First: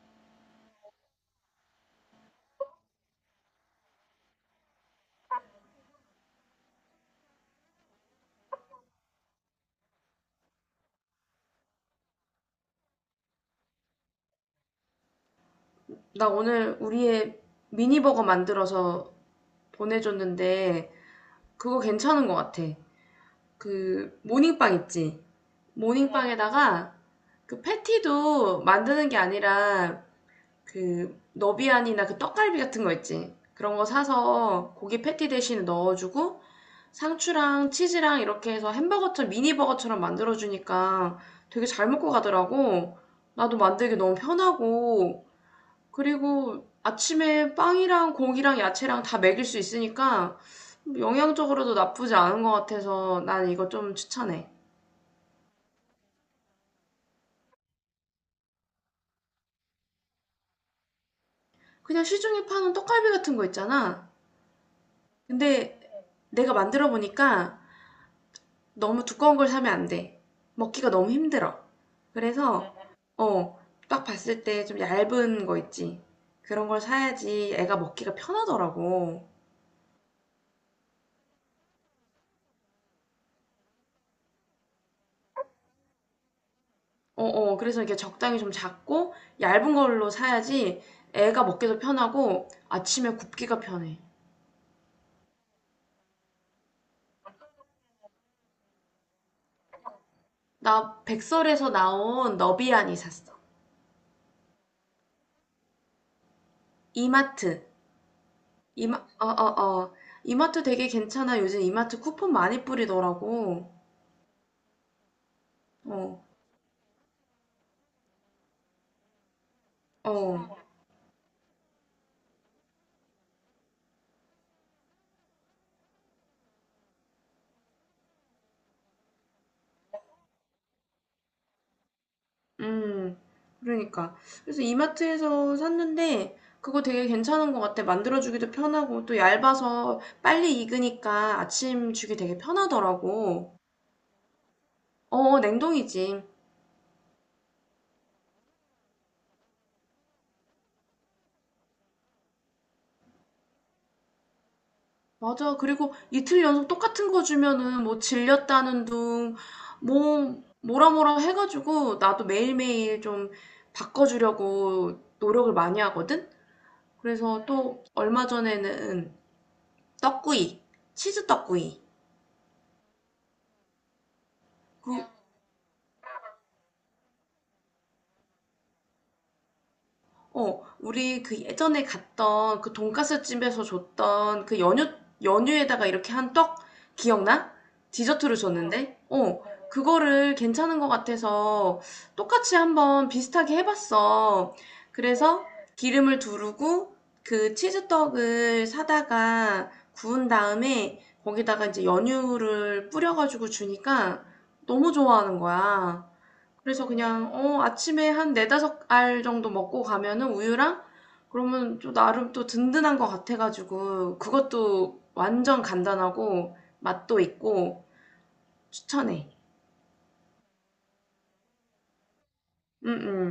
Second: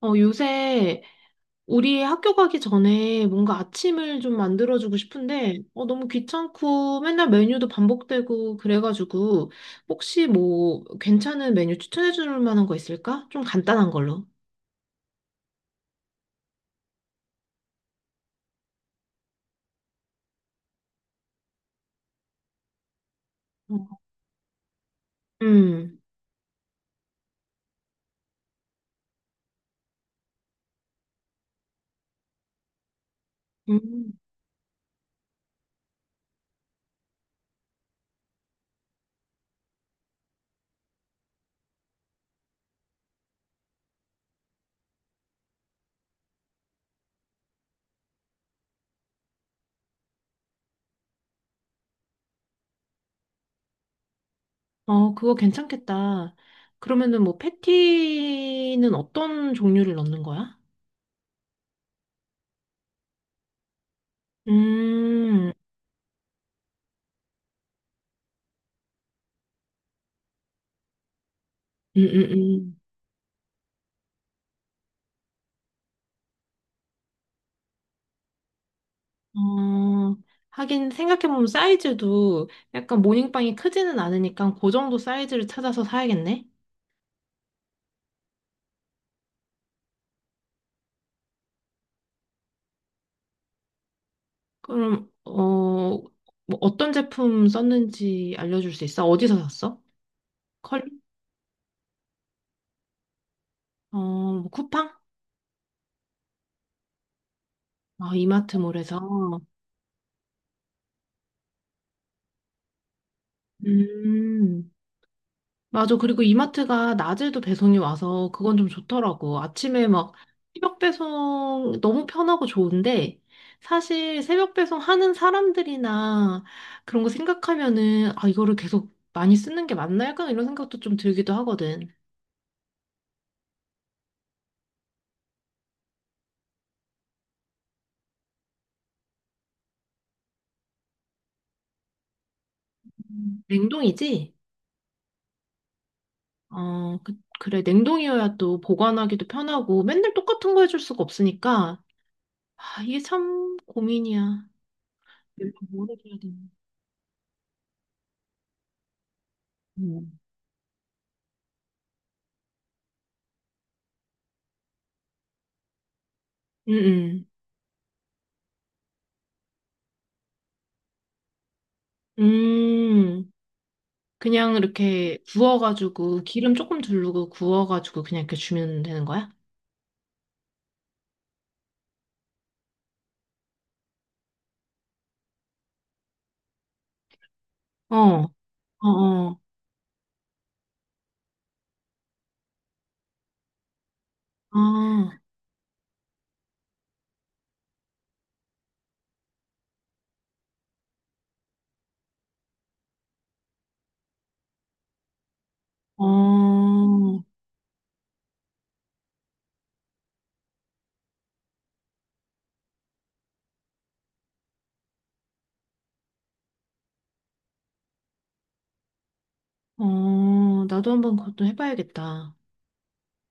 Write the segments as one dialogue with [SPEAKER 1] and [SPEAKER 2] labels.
[SPEAKER 1] 어, 요새 우리 학교 가기 전에 뭔가 아침을 좀 만들어주고 싶은데, 어, 너무 귀찮고 맨날 메뉴도 반복되고 그래가지고, 혹시 뭐 괜찮은 메뉴 추천해줄 만한 거 있을까? 좀 간단한 걸로.
[SPEAKER 2] 나 오늘 우리의 미니버거 만들어서 보내줬는데 그거 괜찮은 것 같아.
[SPEAKER 1] 어.
[SPEAKER 2] 그 모닝빵 있지?
[SPEAKER 1] 음,
[SPEAKER 2] 모닝빵에다가 그 패티도 만드는 게 아니라 그 너비안이나 그 떡갈비 같은 거 있지? 그런 거
[SPEAKER 1] 음,
[SPEAKER 2] 사서 고기 패티 대신에 넣어주고 상추랑 치즈랑 이렇게 해서 햄버거처럼 미니버거처럼 만들어주니까 되게 잘 먹고 가더라고. 나도 만들기 너무 편하고, 그리고 아침에 빵이랑 고기랑 야채랑 다 먹일 수 있으니까 영양적으로도 나쁘지 않은 것 같아서 난 이거 좀 추천해.
[SPEAKER 1] 어, 그거 괜찮겠다. 그러면은 뭐 패티는 어떤 종류를 넣는 거야?
[SPEAKER 2] 그냥 시중에 파는 떡갈비 같은 거 있잖아.
[SPEAKER 1] 음,
[SPEAKER 2] 근데 내가 만들어 보니까 너무 두꺼운 걸 사면 안 돼. 먹기가 너무 힘들어.
[SPEAKER 1] 음, 음,
[SPEAKER 2] 그래서
[SPEAKER 1] 음.
[SPEAKER 2] 어, 딱 봤을 때 좀 얇은 거 있지. 그런 걸 사야지 애가 먹기가 편하더라고.
[SPEAKER 1] 어, 하긴 생각해보면 사이즈도 약간 모닝빵이 크지는 않으니까 그 정도 사이즈를 찾아서 사야겠네?
[SPEAKER 2] 어어. 그래서 이렇게 적당히 좀 작고 얇은 걸로 사야지 애가 먹기도 편하고 아침에 굽기가 편해.
[SPEAKER 1] 그럼, 어, 뭐 어떤 제품 썼는지 알려줄 수 있어? 어디서 샀어? 컬,
[SPEAKER 2] 나 백설에서 나온 너비안이 샀어.
[SPEAKER 1] 어, 뭐 쿠팡?
[SPEAKER 2] 이마트.
[SPEAKER 1] 아, 이마트몰에서.
[SPEAKER 2] 이마 어어어. 이마트 되게 괜찮아. 요즘 이마트 쿠폰 많이 뿌리더라고.
[SPEAKER 1] 음. 맞아. 그리고
[SPEAKER 2] 어.
[SPEAKER 1] 이마트가 낮에도 배송이 와서 그건 좀 좋더라고. 아침에 막
[SPEAKER 2] 어.
[SPEAKER 1] 새벽 배송 너무 편하고 좋은데 사실 새벽 배송 하는 사람들이나 그런 거 생각하면은 아, 이거를 계속 많이 쓰는 게 맞나 약간 이런 생각도 좀 들기도 하거든.
[SPEAKER 2] 음. 그러니까. 그래서 이마트에서 샀는데 그거 되게 괜찮은 것 같아. 만들어주기도 편하고 또 얇아서 빨리 익으니까 아침 주기 되게
[SPEAKER 1] 음.
[SPEAKER 2] 편하더라고.
[SPEAKER 1] 냉동이지?
[SPEAKER 2] 냉동이지.
[SPEAKER 1] 어, 그래. 냉동이어야 또 보관하기도 편하고 맨날 똑같은 거 해줄 수가 없으니까 아, 이게 참 고민이야. 이래
[SPEAKER 2] 맞아.
[SPEAKER 1] 서
[SPEAKER 2] 그리고
[SPEAKER 1] 뭐를 해야 되나?
[SPEAKER 2] 이틀 연속 똑같은 거 주면은 뭐 질렸다는 둥,
[SPEAKER 1] 음.
[SPEAKER 2] 뭐라 해가지고 나도 매일매일 좀 바꿔주려고 노력을 많이 하거든?
[SPEAKER 1] 음
[SPEAKER 2] 그래서 또 얼마 전에는 떡구이, 치즈 떡구이,
[SPEAKER 1] 음. 그냥
[SPEAKER 2] 그,
[SPEAKER 1] 이렇게 구워가지고 기름 조금 두르고 구워가지고 그냥 이렇게 주면 되는 거야?
[SPEAKER 2] 우리 그 예전에 갔던 그 돈가스 집에서 줬던 그 연유, 연유에다가 이렇게 한 떡, 기억나?
[SPEAKER 1] 어,
[SPEAKER 2] 디저트로
[SPEAKER 1] 어,
[SPEAKER 2] 줬는데?
[SPEAKER 1] 어,
[SPEAKER 2] 어, 그거를 괜찮은 것 같아서 똑같이 한번 비슷하게 해봤어.
[SPEAKER 1] 아,
[SPEAKER 2] 그래서 기름을 두르고 그 치즈떡을 사다가 구운 다음에 거기다가 이제 연유를 뿌려가지고 주니까 너무 좋아하는 거야.
[SPEAKER 1] 어,
[SPEAKER 2] 그래서 그냥 아침에 한 4-5알 정도 먹고 가면은 우유랑, 그러면 또 나름 또 든든한 것 같아가지고 그것도 완전 간단하고 맛도 있고 추천해.
[SPEAKER 1] 어, 나도 한번 그것도 해봐야겠다.
[SPEAKER 2] 응응.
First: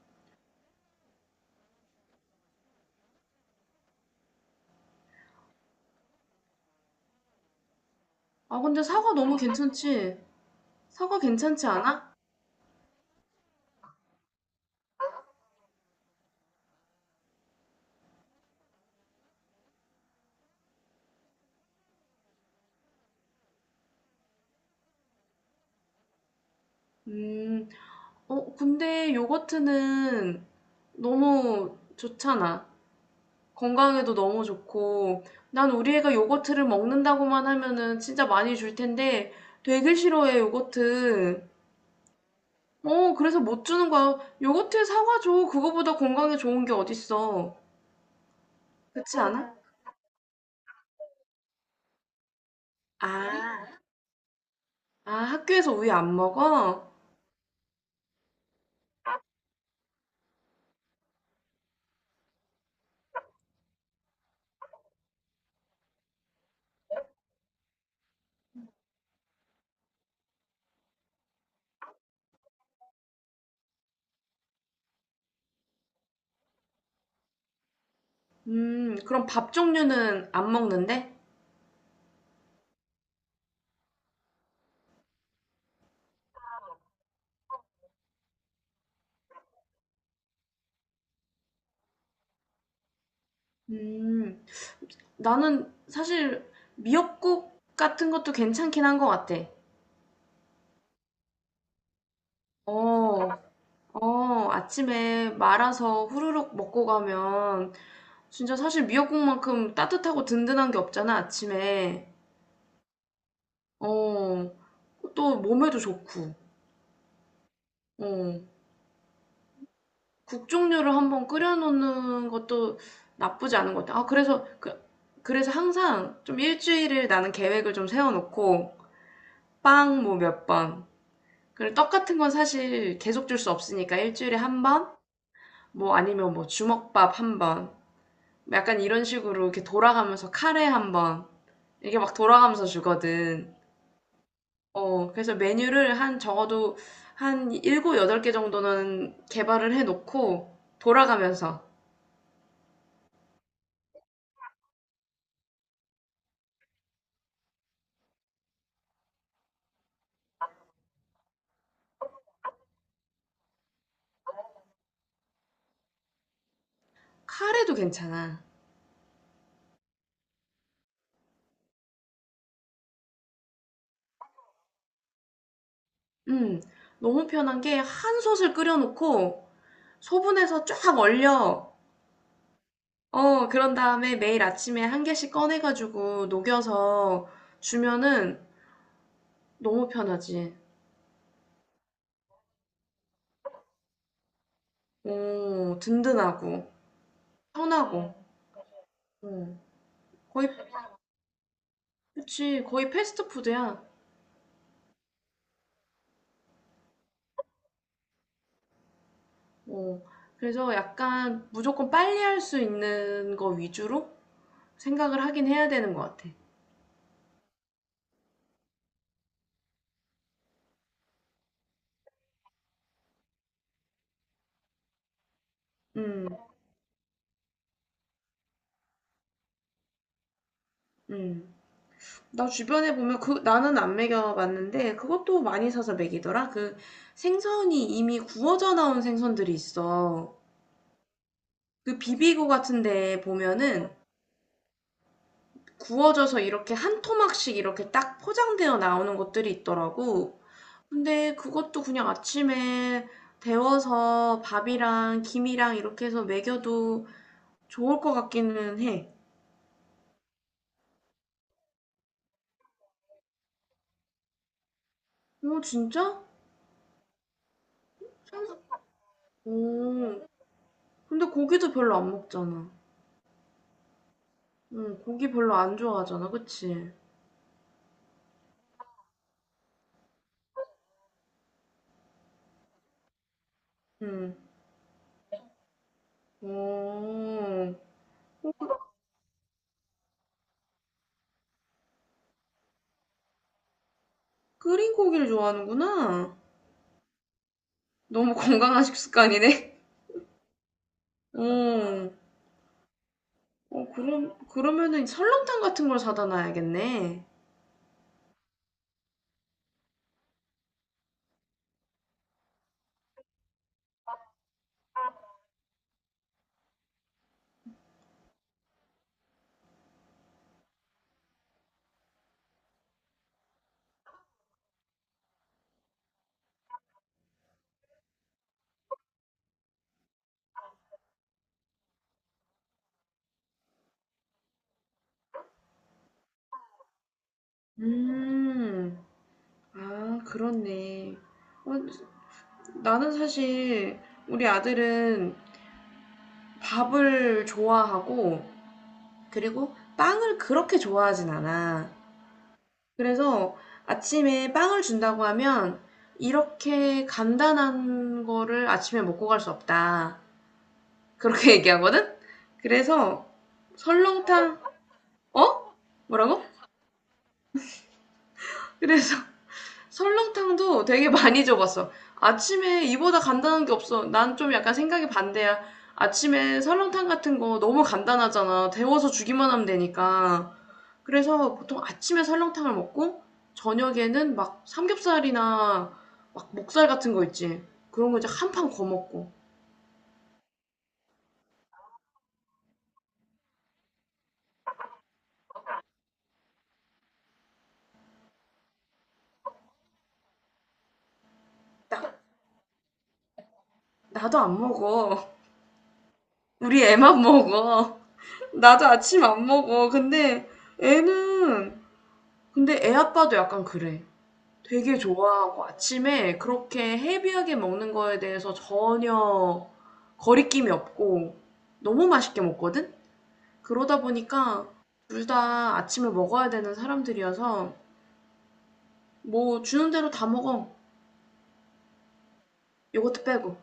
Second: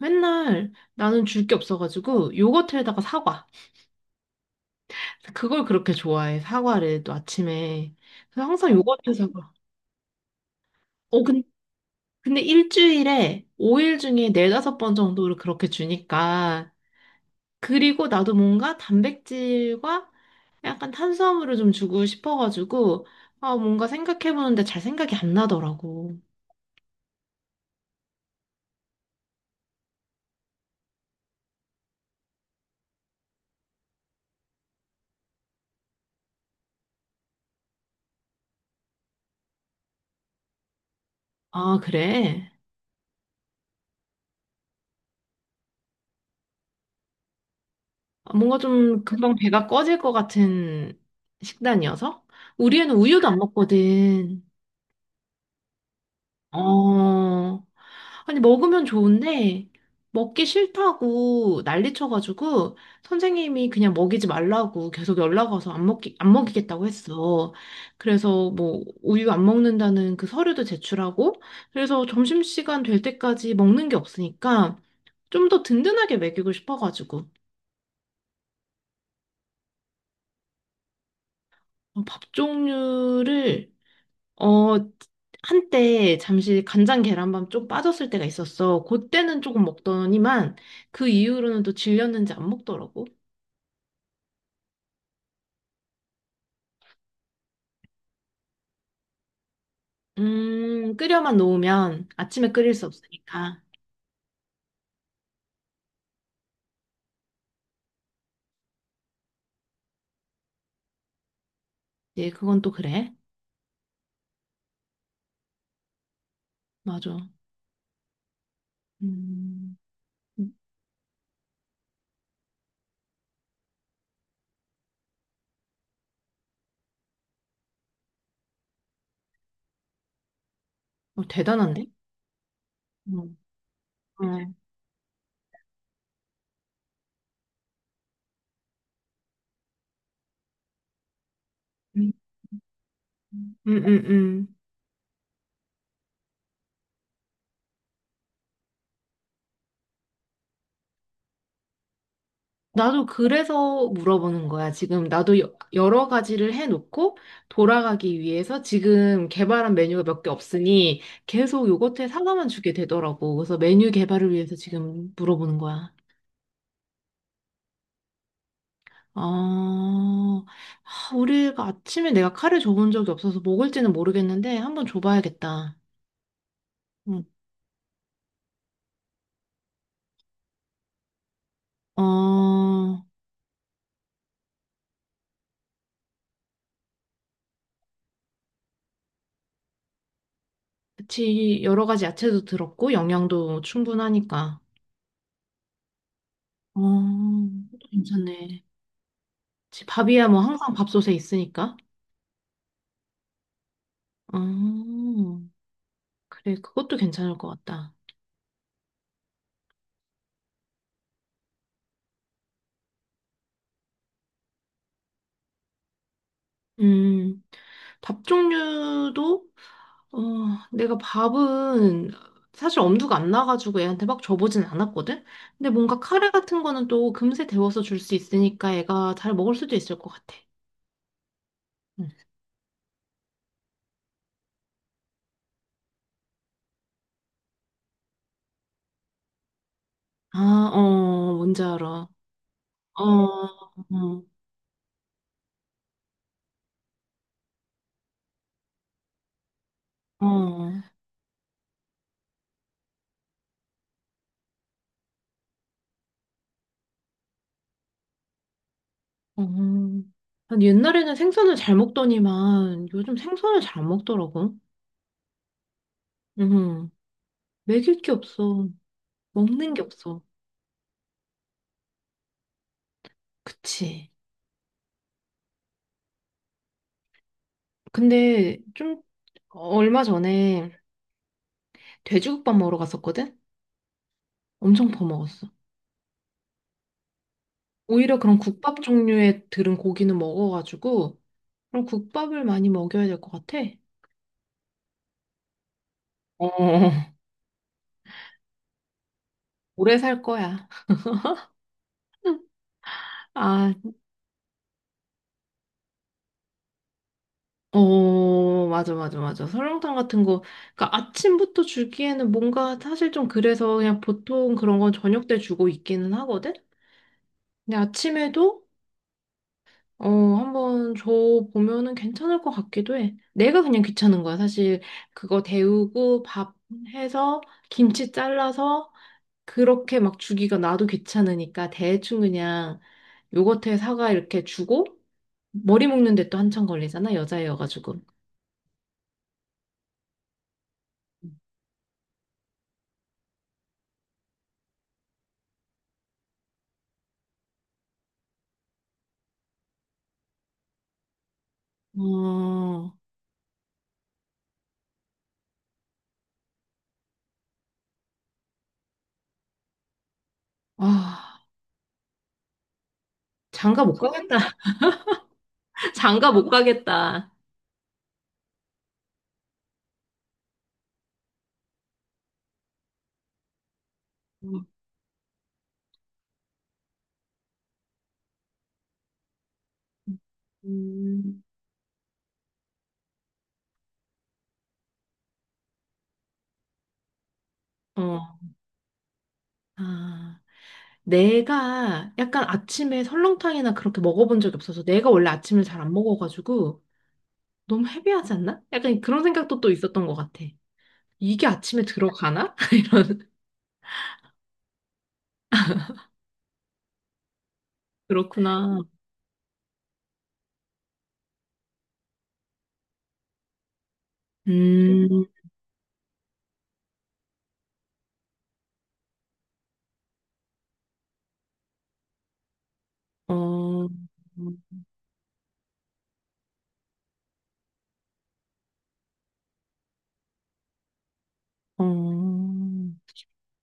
[SPEAKER 1] 맨날 나는 줄 게 없어가지고 요거트에다가 사과. 그걸 그렇게 좋아해, 사과를 또 아침에. 그래서
[SPEAKER 2] 아,
[SPEAKER 1] 항상
[SPEAKER 2] 근데
[SPEAKER 1] 요거트
[SPEAKER 2] 사과 너무
[SPEAKER 1] 사과.
[SPEAKER 2] 괜찮지? 사과
[SPEAKER 1] 어,
[SPEAKER 2] 괜찮지 않아?
[SPEAKER 1] 근데 일주일에 5일 중에 네다섯 번 정도를 그렇게 주니까. 그리고 나도 뭔가 단백질과 약간 탄수화물을 좀 주고 싶어가지고, 아, 뭔가 생각해보는데 잘 생각이 안 나더라고.
[SPEAKER 2] 음. 근데 요거트는 너무 좋잖아. 건강에도 너무 좋고 난 우리 애가 요거트를 먹는다고만 하면은 진짜 많이 줄 텐데 되게 싫어해 요거트.
[SPEAKER 1] 아, 그래?
[SPEAKER 2] 그래서 못 주는 거야. 요거트 사과 줘. 그거보다 건강에 좋은 게 어딨어.
[SPEAKER 1] 뭔가 좀
[SPEAKER 2] 그렇지
[SPEAKER 1] 금방
[SPEAKER 2] 않아?
[SPEAKER 1] 배가 꺼질 것 같은 식단이어서? 우리 애는 우유도 안
[SPEAKER 2] 아,
[SPEAKER 1] 먹거든.
[SPEAKER 2] 아 학교에서 우유 안 먹어?
[SPEAKER 1] 어, 아니, 먹으면 좋은데, 먹기 싫다고 난리 쳐가지고, 선생님이 그냥 먹이지 말라고 계속 연락 와서 안 먹이겠다고 했어. 그래서 뭐, 우유 안 먹는다는 그 서류도 제출하고, 그래서 점심시간 될 때까지 먹는 게 없으니까, 좀 더 든든하게 먹이고 싶어가지고,
[SPEAKER 2] 음, 그럼 밥 종류는 안 먹는데?
[SPEAKER 1] 어, 밥 종류를 어, 한때 잠시 간장 계란밥 좀 빠졌을 때가 있었어. 그때는 조금 먹더니만 그 이후로는 또 질렸는지 안 먹더라고.
[SPEAKER 2] 음. 나는 사실 미역국 같은 것도 괜찮긴 한 것 같아.
[SPEAKER 1] 끓여만 놓으면 아침에 끓일 수
[SPEAKER 2] 어.
[SPEAKER 1] 없으니까.
[SPEAKER 2] 어, 아침에 말아서 후루룩 먹고 가면 진짜 사실 미역국만큼 따뜻하고 든든한 게 없잖아, 아침에.
[SPEAKER 1] 예, 그건 또 그래.
[SPEAKER 2] 어, 또 몸에도 좋고.
[SPEAKER 1] 맞아.
[SPEAKER 2] 어,
[SPEAKER 1] 음,
[SPEAKER 2] 국
[SPEAKER 1] 음,
[SPEAKER 2] 종류를 한번 끓여놓는 것도 나쁘지 않은 것 같아. 그래서 항상 좀 일주일을 나는 계획을 좀 세워놓고, 빵 뭐 몇 번.
[SPEAKER 1] 어,
[SPEAKER 2] 그리고
[SPEAKER 1] 대단한데?
[SPEAKER 2] 떡 같은 건 사실 계속
[SPEAKER 1] 응.
[SPEAKER 2] 줄 수 없으니까 일주일에
[SPEAKER 1] 응,
[SPEAKER 2] 한 번? 뭐 아니면 뭐 주먹밥 한 번. 약간 이런 식으로 이렇게 돌아가면서 카레 한 번, 이게 막 돌아가면서 주거든.
[SPEAKER 1] 응, 응.
[SPEAKER 2] 어, 그래서 메뉴를 한 적어도 한 일곱 여덟 개 정도는 개발을 해놓고 돌아가면서.
[SPEAKER 1] 나도 그래서 물어보는 거야. 지금 나도 여러 가지를 해놓고 돌아가기 위해서 지금 개발한 메뉴가 몇 개 없으니 계속 요거트에 사과만 주게 되더라고. 그래서 메뉴 개발을 위해서 지금 물어보는 거야.
[SPEAKER 2] 카레도 괜찮아.
[SPEAKER 1] 아, 아, 우리가 아침에 내가 카레 줘본 적이 없어서 먹을지는 모르겠는데 한번 줘봐야겠다.
[SPEAKER 2] 음,
[SPEAKER 1] 응.
[SPEAKER 2] 너무 편한 게 한 솥을 끓여놓고 소분해서 쫙 얼려.
[SPEAKER 1] 어,
[SPEAKER 2] 어, 그런 다음에 매일 아침에 한 개씩 꺼내가지고 녹여서 주면은 너무 편하지.
[SPEAKER 1] 그치. 여러 가지 야채도 들었고 영양도 충분하니까.
[SPEAKER 2] 오, 든든하고,
[SPEAKER 1] 어,
[SPEAKER 2] 편하고.
[SPEAKER 1] 괜찮네.
[SPEAKER 2] 어,
[SPEAKER 1] 그치, 밥이야 뭐
[SPEAKER 2] 거의
[SPEAKER 1] 항상 밥솥에 있으니까.
[SPEAKER 2] 그치, 거의 패스트푸드야.
[SPEAKER 1] 아, 그래, 그것도 괜찮을 것 같다.
[SPEAKER 2] 어, 그래서 약간 무조건 빨리 할 수 있는 거 위주로 생각을 하긴 해야 되는 것 같아.
[SPEAKER 1] 음, 밥 종류도, 어, 내가 밥은 사실 엄두가 안 나가지고 애한테 막 줘보진 않았거든? 근데 뭔가
[SPEAKER 2] 음,
[SPEAKER 1] 카레 같은 거는 또 금세 데워서 줄 수 있으니까 애가 잘 먹을 수도 있을 것 같아.
[SPEAKER 2] 음.
[SPEAKER 1] 응.
[SPEAKER 2] 나 주변에 보면 그, 나는 안 먹여봤는데 그것도 많이 사서 먹이더라. 그 생선이 이미 구워져 나온 생선들이 있어.
[SPEAKER 1] 아, 어, 뭔지
[SPEAKER 2] 그
[SPEAKER 1] 알아.
[SPEAKER 2] 비비고
[SPEAKER 1] 어,
[SPEAKER 2] 같은데 보면은
[SPEAKER 1] 어,
[SPEAKER 2] 구워져서 이렇게 한 토막씩 이렇게 딱 포장되어 나오는 것들이 있더라고.
[SPEAKER 1] 어.
[SPEAKER 2] 근데 그것도 그냥 아침에 데워서 밥이랑 김이랑 이렇게 해서 먹여도 좋을 것 같기는 해.
[SPEAKER 1] 어. 아니, 옛날에는 생선을 잘 먹더니만 요즘 생선을 잘 안 먹더라고.
[SPEAKER 2] 어, 진짜?
[SPEAKER 1] 음, 먹일 게
[SPEAKER 2] 생
[SPEAKER 1] 없어. 먹는 게
[SPEAKER 2] 오,
[SPEAKER 1] 없어.
[SPEAKER 2] 근데 고기도 별로 안 먹잖아.
[SPEAKER 1] 그치.
[SPEAKER 2] 응, 고기 별로 안 좋아하잖아, 그치?
[SPEAKER 1] 근데 좀 얼마 전에 돼지국밥 먹으러 갔었거든?
[SPEAKER 2] 응.
[SPEAKER 1] 엄청 퍼먹었어.
[SPEAKER 2] 오,
[SPEAKER 1] 오히려 그런 국밥 종류의 들은 고기는 먹어가지고 그런 국밥을 많이 먹여야 될 것 같아.
[SPEAKER 2] 끓인 고기를 좋아하는구나.
[SPEAKER 1] 어,
[SPEAKER 2] 너무 건강한 식습관이네.
[SPEAKER 1] 오래 살 거야.
[SPEAKER 2] 어,
[SPEAKER 1] 아,
[SPEAKER 2] 어, 그럼, 그러면은 설렁탕 같은 걸 사다 놔야겠네.
[SPEAKER 1] 어, 맞아, 맞아, 맞아. 설렁탕 같은 거. 그러니까 아침부터 주기에는 뭔가 사실 좀 그래서 그냥 보통 그런 건 저녁 때 주고 있기는 하거든? 근데 아침에도 어, 한번 줘 보면은 괜찮을 것 같기도 해. 내가 그냥 귀찮은 거야. 사실 그거 데우고 밥 해서 김치 잘라서 그렇게 막 주기가 나도 귀찮으니까 대충 그냥 요거트에 사과 이렇게 주고 머리 묶는데 또 한참 걸리잖아. 여자애여가지고.
[SPEAKER 2] 음, 아, 그렇네. 어, 나는 사실 우리 아들은 밥을 좋아하고 그리고 빵을 그렇게 좋아하진 않아.
[SPEAKER 1] 어,
[SPEAKER 2] 그래서 아침에 빵을 준다고 하면 이렇게 간단한 거를 아침에 먹고 갈 수 없다. 그렇게
[SPEAKER 1] 아,
[SPEAKER 2] 얘기하거든? 그래서
[SPEAKER 1] 장가 못 가겠다.
[SPEAKER 2] 설렁탕, 어?
[SPEAKER 1] 장가
[SPEAKER 2] 뭐라고?
[SPEAKER 1] 못 가겠다.
[SPEAKER 2] 그래서 설렁탕도 되게 많이 줘봤어. 아침에 이보다 간단한 게 없어. 난 좀 약간 생각이 반대야. 아침에 설렁탕 같은 거 너무 간단하잖아. 데워서 주기만 하면 되니까.
[SPEAKER 1] 음.
[SPEAKER 2] 그래서 보통 아침에 설렁탕을 먹고 저녁에는 막 삼겹살이나 막 목살 같은 거 있지. 그런
[SPEAKER 1] 어,
[SPEAKER 2] 거 이제 한 판 거먹고.
[SPEAKER 1] 아. 내가 약간 아침에 설렁탕이나 그렇게 먹어본 적이 없어서 내가 원래 아침을 잘 안 먹어가지고 너무 헤비하지 않나? 약간 그런 생각도 또 있었던 것 같아. 이게 아침에
[SPEAKER 2] 나,
[SPEAKER 1] 들어가나? 이런,
[SPEAKER 2] 나도 안 먹어. 우리 애만 먹어.
[SPEAKER 1] 그렇구나.
[SPEAKER 2] 나도 아침 안 먹어. 근데 애는, 근데 애 아빠도 약간 그래. 되게
[SPEAKER 1] 음,
[SPEAKER 2] 좋아하고 아침에 그렇게 헤비하게 먹는 거에 대해서 전혀 거리낌이 없고 너무 맛있게 먹거든?
[SPEAKER 1] 어,
[SPEAKER 2] 그러다 보니까 둘 다 아침에 먹어야 되는 사람들이어서 뭐 주는 대로 다 먹어.
[SPEAKER 1] 어,
[SPEAKER 2] 요거트 빼고.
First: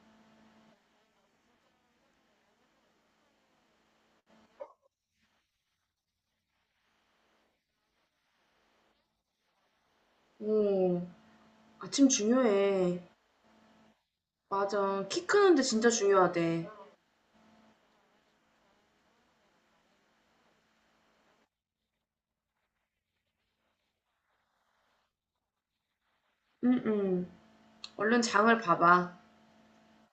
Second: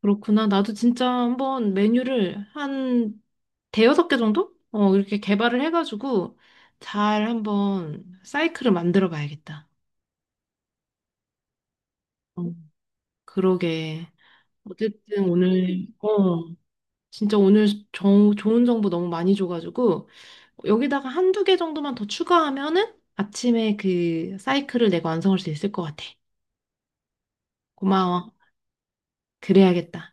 [SPEAKER 1] 그렇구나. 나도 진짜 한번 메뉴를 한 대여섯 개 정도? 어, 이렇게 개발을 해가지고 잘 한번 사이클을 만들어 봐야겠다.
[SPEAKER 2] 오, 아침
[SPEAKER 1] 어,
[SPEAKER 2] 중요해.
[SPEAKER 1] 그러게.
[SPEAKER 2] 맞아. 키
[SPEAKER 1] 어쨌든
[SPEAKER 2] 크는데
[SPEAKER 1] 오늘,
[SPEAKER 2] 진짜
[SPEAKER 1] 어,
[SPEAKER 2] 중요하대.
[SPEAKER 1] 진짜 오늘 좋은 정보 너무 많이 줘가지고 여기다가 한두 개 정도만 더 추가하면은 아침에 그 사이클을 내가 완성할 수 있을 것 같아.
[SPEAKER 2] 응, 응. 얼른
[SPEAKER 1] 고마워.
[SPEAKER 2] 장을 봐봐.
[SPEAKER 1] 그래야겠다.